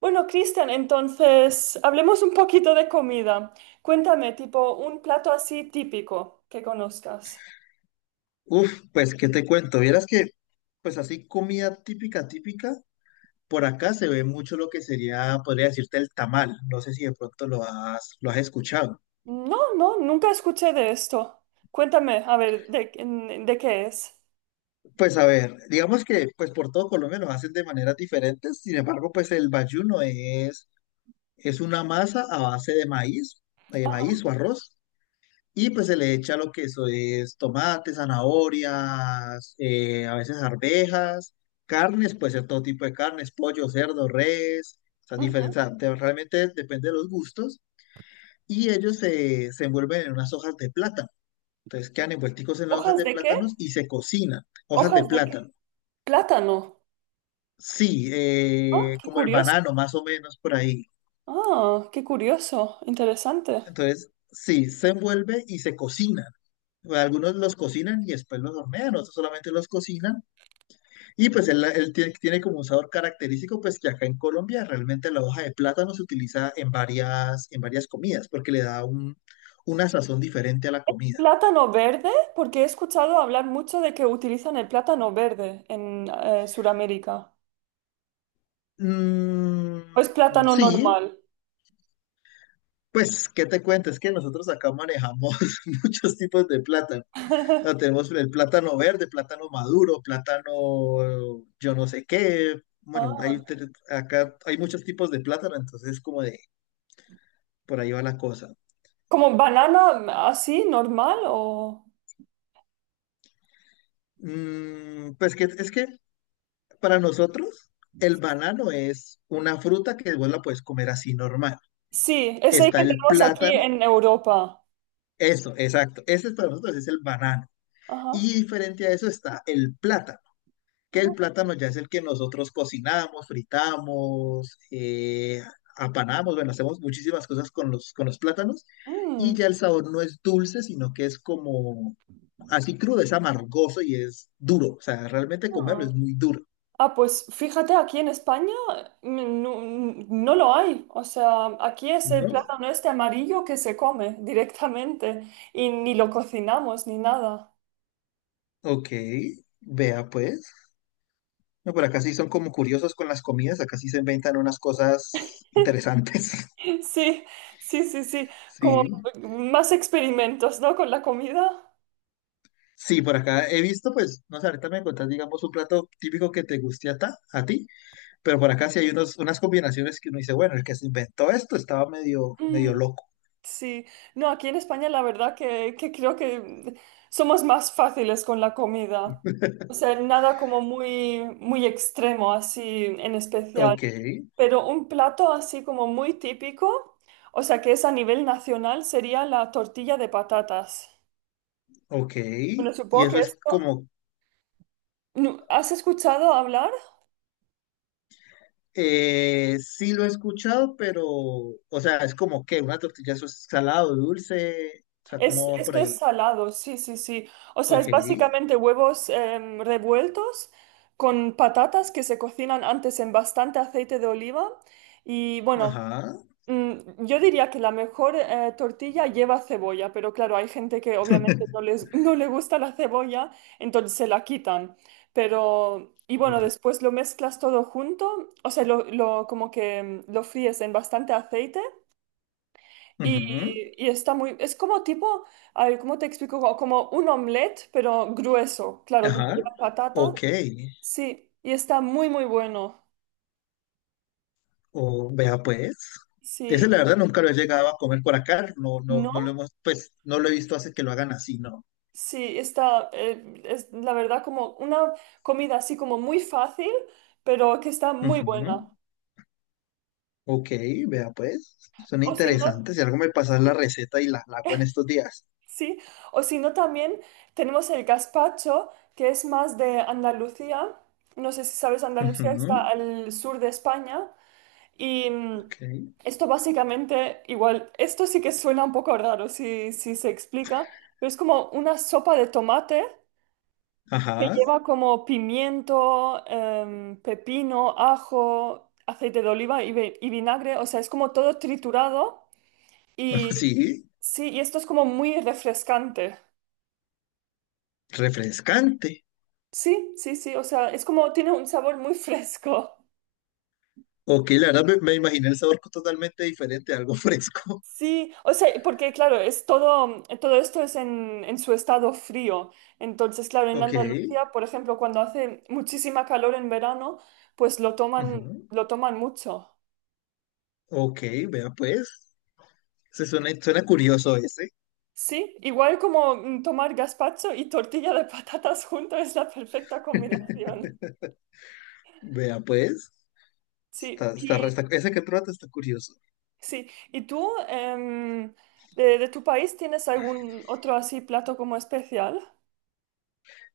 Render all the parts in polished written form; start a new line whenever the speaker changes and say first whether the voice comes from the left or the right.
right: Bueno, Cristian, entonces hablemos un poquito de comida. Cuéntame, tipo, un plato así típico que conozcas.
left: Uf, pues, ¿qué te cuento? Vieras que, pues así, comida típica, típica, por acá se ve mucho lo que sería, podría decirte, el tamal. No sé si de pronto lo has escuchado.
right: No, no, nunca escuché de esto. Cuéntame, a ver, ¿ de qué es?
left: Pues a ver, digamos que, pues por todo Colombia lo hacen de maneras diferentes, sin embargo, pues el bayuno es una masa a base de
right: Ajá,
left: maíz o arroz. Y pues se le echa lo que eso es tomate, zanahorias, a veces arvejas, carnes, puede ser todo tipo de carnes, pollo, cerdo, res, o sea,
right: ujú.
left: diferente, o sea, realmente depende de los gustos. Y ellos se envuelven en unas hojas de plátano. Entonces quedan envuelticos en las hojas
right: ¿Hojas
left: de
right: de qué?
left: plátanos y se cocinan. Hojas de
right: ¿Hojas de qué?
left: plátano.
right: Plátano.
left: Sí,
right: Ah, qué
left: como el
right: curioso.
left: banano, más o menos por ahí.
right: Ah, qué curioso, interesante.
left: Entonces, sí, se envuelve y se cocina. Algunos los cocinan y después los hornean, otros solamente los cocinan. Y pues él tiene, tiene como un sabor característico, pues que acá en Colombia realmente la hoja de plátano se utiliza en varias comidas, porque le da un, una sazón diferente a la comida.
right: ¿Plátano verde? Porque he escuchado hablar mucho de que utilizan el plátano verde en Sudamérica.
left: Mm,
right: ¿O es plátano
left: sí,
right: normal?
left: pues, ¿qué te cuento? Es que nosotros acá manejamos muchos tipos de plátano. O sea, tenemos el plátano verde, plátano maduro, plátano yo no sé qué. Bueno,
right: Ah.
left: hay, acá hay muchos tipos de plátano, entonces como de por ahí va la cosa.
right: ¿Como banana así, normal o...?
left: Mm, pues que es que para nosotros, el banano es una fruta que vos la puedes comer así normal.
right: Sí, es el
left: Está
right: que
left: el
right: tenemos aquí
left: plátano,
right: en Europa.
left: eso, exacto. Ese es para nosotros es el banano.
right: Ajá.
left: Y diferente a eso está el plátano, que el
right: Oh,
left: plátano ya es el que nosotros cocinamos, fritamos, apanamos, bueno, hacemos muchísimas cosas con los plátanos. Y
right: mm,
left: ya el sabor no es dulce, sino que es como así crudo, es amargoso y es duro. O sea, realmente comerlo
right: ah.
left: es muy duro,
right: Ah, pues fíjate, aquí en España no, no lo hay. O sea, aquí es el
left: ¿no?
right: plátano este amarillo que se come directamente y ni lo cocinamos ni nada.
left: Ok, vea pues. No, pero acá sí son como curiosos con las comidas, acá sí se inventan unas cosas interesantes.
right: Sí, sí, sí, sí. Como
left: Sí,
right: más experimentos, ¿no? Con la comida.
left: sí, por acá he visto, pues, no sé, ahorita me contás, digamos, un plato típico que te guste a, a ti, pero por acá sí hay unos, unas combinaciones que uno dice, bueno, el que se inventó esto estaba medio, medio
right: Mm.
left: loco.
right: Sí, no, aquí en España la verdad que creo que. Somos más fáciles con la comida. O sea, nada como muy, muy extremo así en especial.
left: Ok,
right: Pero un plato así como muy típico, o sea, que es a nivel nacional, sería la tortilla de patatas.
left: ok,
right: Bueno,
left: y
right: supongo que
left: eso es
right: esto...
left: como,
right: ¿Has escuchado hablar?
left: sí lo he escuchado, pero, o sea, es como que una tortilla, eso es salado, dulce, o sea,
right: Es,
left: cómo va por
right: esto es
left: ahí.
right: salado, sí, sí, sí. O sea,
left: Ok,
right: es básicamente huevos revueltos con patatas que se cocinan antes en bastante aceite de oliva. Y bueno,
left: ajá.
right: yo diría que la mejor tortilla lleva cebolla, pero claro, hay gente que obviamente no les, no le gusta la cebolla, entonces se la quitan. Pero, y bueno,
left: Ok.
right: después lo mezclas todo junto, o sea, como que, lo fríes en bastante aceite y,
left: Ujú,
right: y está muy, es como tipo, a ver, ¿cómo te explico? Como, como un omelette, pero grueso, claro, como
left: ajá.
right: lleva patata.
left: Ok.
right: Sí, y está muy, muy bueno.
left: O vea pues. Ese
right: Sí,
left: la verdad nunca lo he llegado a comer por acá. No, no, no lo
right: ¿no?
left: hemos, pues no lo he visto hace que lo hagan así, no.
right: Sí, está, es la verdad como una comida así como muy fácil, pero que está muy
left: Ujú,
right: buena.
left: ok, vea pues. Son
right: O si no,
left: interesantes. Si algo me pasas
right: sí,
left: la receta y la hago en estos días.
right: sí. O si no también tenemos el gazpacho, que es más de Andalucía. No sé si sabes, Andalucía está
left: Ujú,
right: al sur de España. Y
left: ok.
right: esto básicamente, igual, esto sí que suena un poco raro si se explica, pero es como una sopa de tomate que
left: Ajá.
right: lleva como pimiento, pepino, ajo, aceite de oliva y, y vinagre, o sea, es como todo triturado y
left: Sí.
right: sí, y esto es como muy refrescante.
left: Refrescante.
right: Sí, sí, sí, o sea, es como tiene un sabor muy fresco.
left: Ok, la verdad me imaginé el sabor totalmente diferente, algo fresco.
right: Sí, o sea, porque claro, es todo, todo esto es en su estado frío. Entonces, claro, en
left: Ok.
right: Andalucía, por ejemplo, cuando hace muchísima calor en verano, pues
left: Ujú,
right: lo toman mucho.
left: ok, vea pues. Se suena, suena curioso ese.
right: Sí, igual como tomar gazpacho y tortilla de patatas junto es la perfecta combinación.
left: Vea, pues,
right: Sí,
left: está, está,
right: y
left: ese que trata está curioso.
right: sí. ¿Y tú, de tu país, tienes algún otro así plato como especial?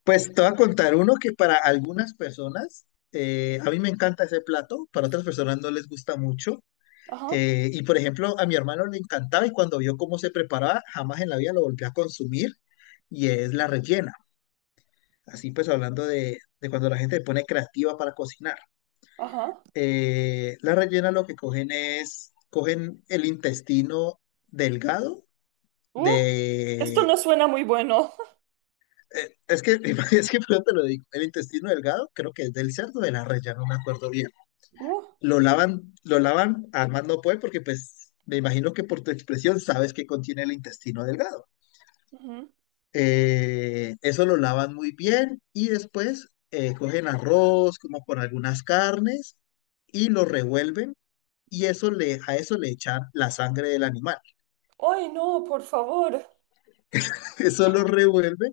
left: Pues te voy a contar uno que para algunas personas, a mí me encanta ese plato, para otras personas no les gusta mucho.
right: Ajá,
left: Y por ejemplo, a mi hermano le encantaba y cuando vio cómo se preparaba, jamás en la vida lo volvió a consumir y es la rellena. Así pues, hablando de cuando la gente se pone creativa para cocinar.
right: ajá.
left: La rellena lo que cogen es, cogen el intestino delgado
right: Uh, esto no
left: de,
right: suena muy bueno.
left: Es que, es que pero te lo digo, el intestino delgado creo que es del cerdo de la res, ya no me acuerdo bien.
right: Uh,
left: Lo lavan a más no puede porque pues me imagino que por tu expresión sabes que contiene el intestino delgado.
right: ujú.
left: Eso lo lavan muy bien y después cogen arroz como con algunas carnes y lo revuelven y eso le, a eso le echan la sangre del animal.
right: Ay, no, por favor.
left: Eso lo revuelve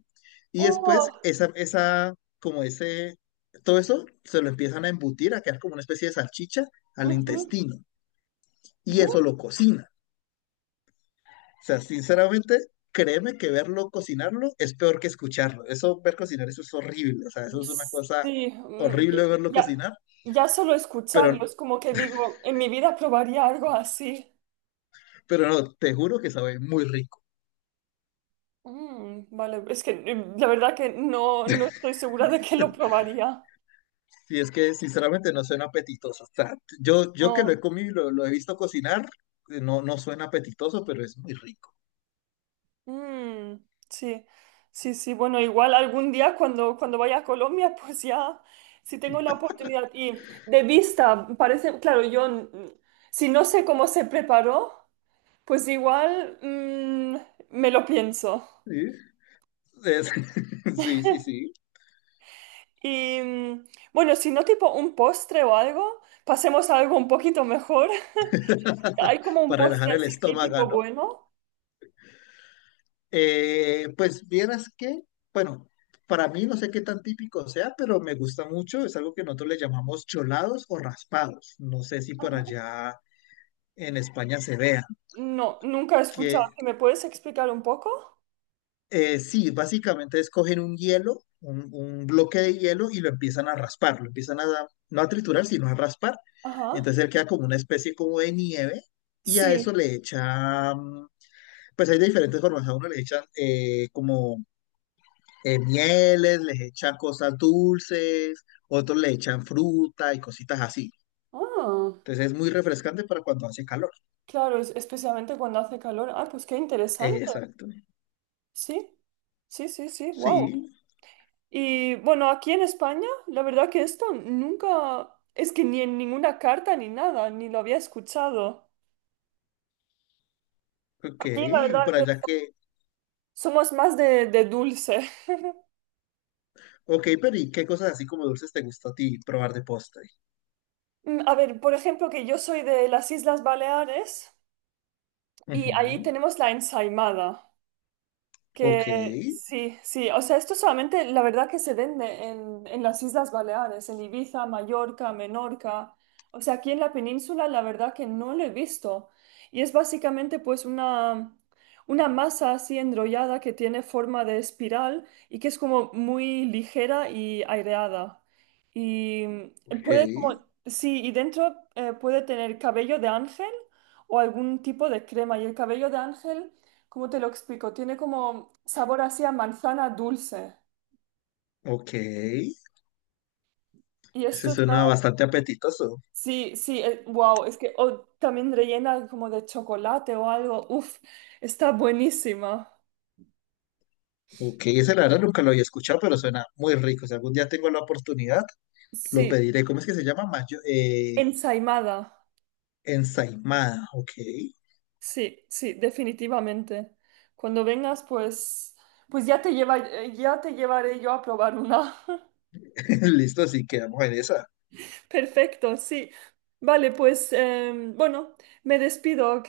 left: y
right: Oh,
left: después como ese, todo eso se lo empiezan a embutir, a quedar como una especie de salchicha al
right: ujú.
left: intestino y
right: Bu-
left: eso lo cocina. O sea, sinceramente, créeme que verlo cocinarlo es peor que escucharlo. Eso, ver cocinar, eso es horrible. O sea, eso es una cosa
right: Sí, ya,
left: horrible verlo
right: ya
left: cocinar,
right: ya solo
left: pero,
right: escucharlo es como que digo, en mi vida probaría algo así.
left: pero no, te juro que sabe muy rico.
right: Mm, vale, es que la verdad que no, no estoy segura de que lo probaría.
left: Y es que sinceramente no suena apetitoso. O sea, yo que lo he
right: No.
left: comido y lo he visto cocinar, no, no suena apetitoso, pero es muy rico.
right: Mm, sí, sí, sí. Bueno, igual algún día cuando, cuando vaya a Colombia, pues ya, si tengo la oportunidad. Y de vista, parece, claro, yo, si no sé cómo se preparó. Pues igual me lo pienso.
left: Sí, es- sí, sí, sí.
right: Y bueno, si no tipo un postre o algo, pasemos a algo un poquito mejor. ¿Hay como un
left: Para
right: postre
left: relajar el
right: así
left: estómago,
right: típico
left: ¿no?
right: bueno?
left: Pues vieras que, bueno, para mí no sé qué tan típico sea, pero me gusta mucho. Es algo que nosotros le llamamos cholados o raspados. No sé si por
right: Ajá.
left: allá en España se vea.
right: No, nunca he escuchado.
left: Que
right: ¿Sí? ¿Me puedes explicar un poco?
left: sí, básicamente es cogen un hielo, un bloque de hielo y lo empiezan a raspar. Lo empiezan a, no a triturar, sino a raspar.
right: Ajá.
left: Entonces él queda como una especie como de nieve y a eso
right: Sí.
left: le echan pues hay de diferentes formas. A uno les echan como mieles, les echan cosas dulces, otros le echan fruta y cositas así.
right: Ah,
left: Entonces es muy refrescante para cuando hace calor.
right: claro, especialmente cuando hace calor. Ah, pues qué interesante.
left: Exacto.
right: Sí, sí, sí, sí. Wow.
left: Sí,
right: Y bueno, aquí en España, la verdad que esto nunca, es que ni en ninguna carta ni nada, ni lo había escuchado.
left: ok.
right: Aquí la
left: Y
right: verdad
left: por
right: que
left: allá
right: so-
left: que,
right: somos más de dulce.
left: ok, pero ¿y qué cosas así como dulces te gusta a ti probar de postre?
right: Mm, a ver, por ejemplo, que yo soy de las Islas Baleares y ahí
left: Ujú.
right: tenemos la ensaimada.
left: Ok,
right: Que sí, sí, o sea, esto solamente la verdad que se vende en las Islas Baleares, en Ibiza, Mallorca, Menorca, o sea, aquí en la península la verdad que no lo he visto. Y es básicamente pues una masa así enrollada que tiene forma de espiral y que es como muy ligera y aireada. Y
left: ok,
right: puede como, sí, y dentro puede tener cabello de ángel o algún tipo de crema. Y el cabello de ángel... ¿Cómo te lo explico? Tiene como sabor así a manzana dulce.
left: ok.
right: Y esto
left: Ese suena
right: está...
left: bastante apetitoso.
right: Sí, sí, wow, es que o también rellena como de chocolate o algo. Uf, está buenísima.
left: Ok, ese la verdad nunca lo había escuchado, pero suena muy rico. Si algún día tengo la oportunidad, lo
right: Sí,
left: pediré. ¿Cómo es que se llama?
right: ensaimada.
left: Ensaimada. Ok.
right: Sí, sí, definitivamente. Cuando vengas, pues, pues ya te lleva, ya te llevaré yo a probar una.
left: Listo, así quedamos en esa.
right: Perfecto, sí. Vale, pues, bueno, me despido, ¿ok?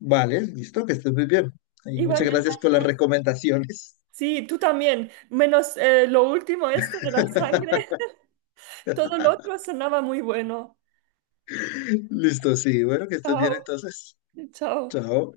left: Vale, listo, que estés muy bien. Y muchas
right: Igualmente.
left: gracias por las recomendaciones.
right: Sí, tú también. Menos lo último, esto de la sangre. Todo lo otro sonaba muy bueno.
left: Listo, sí. Bueno, que estés
right: Chao,
left: bien entonces.
right: chao.
left: Chao.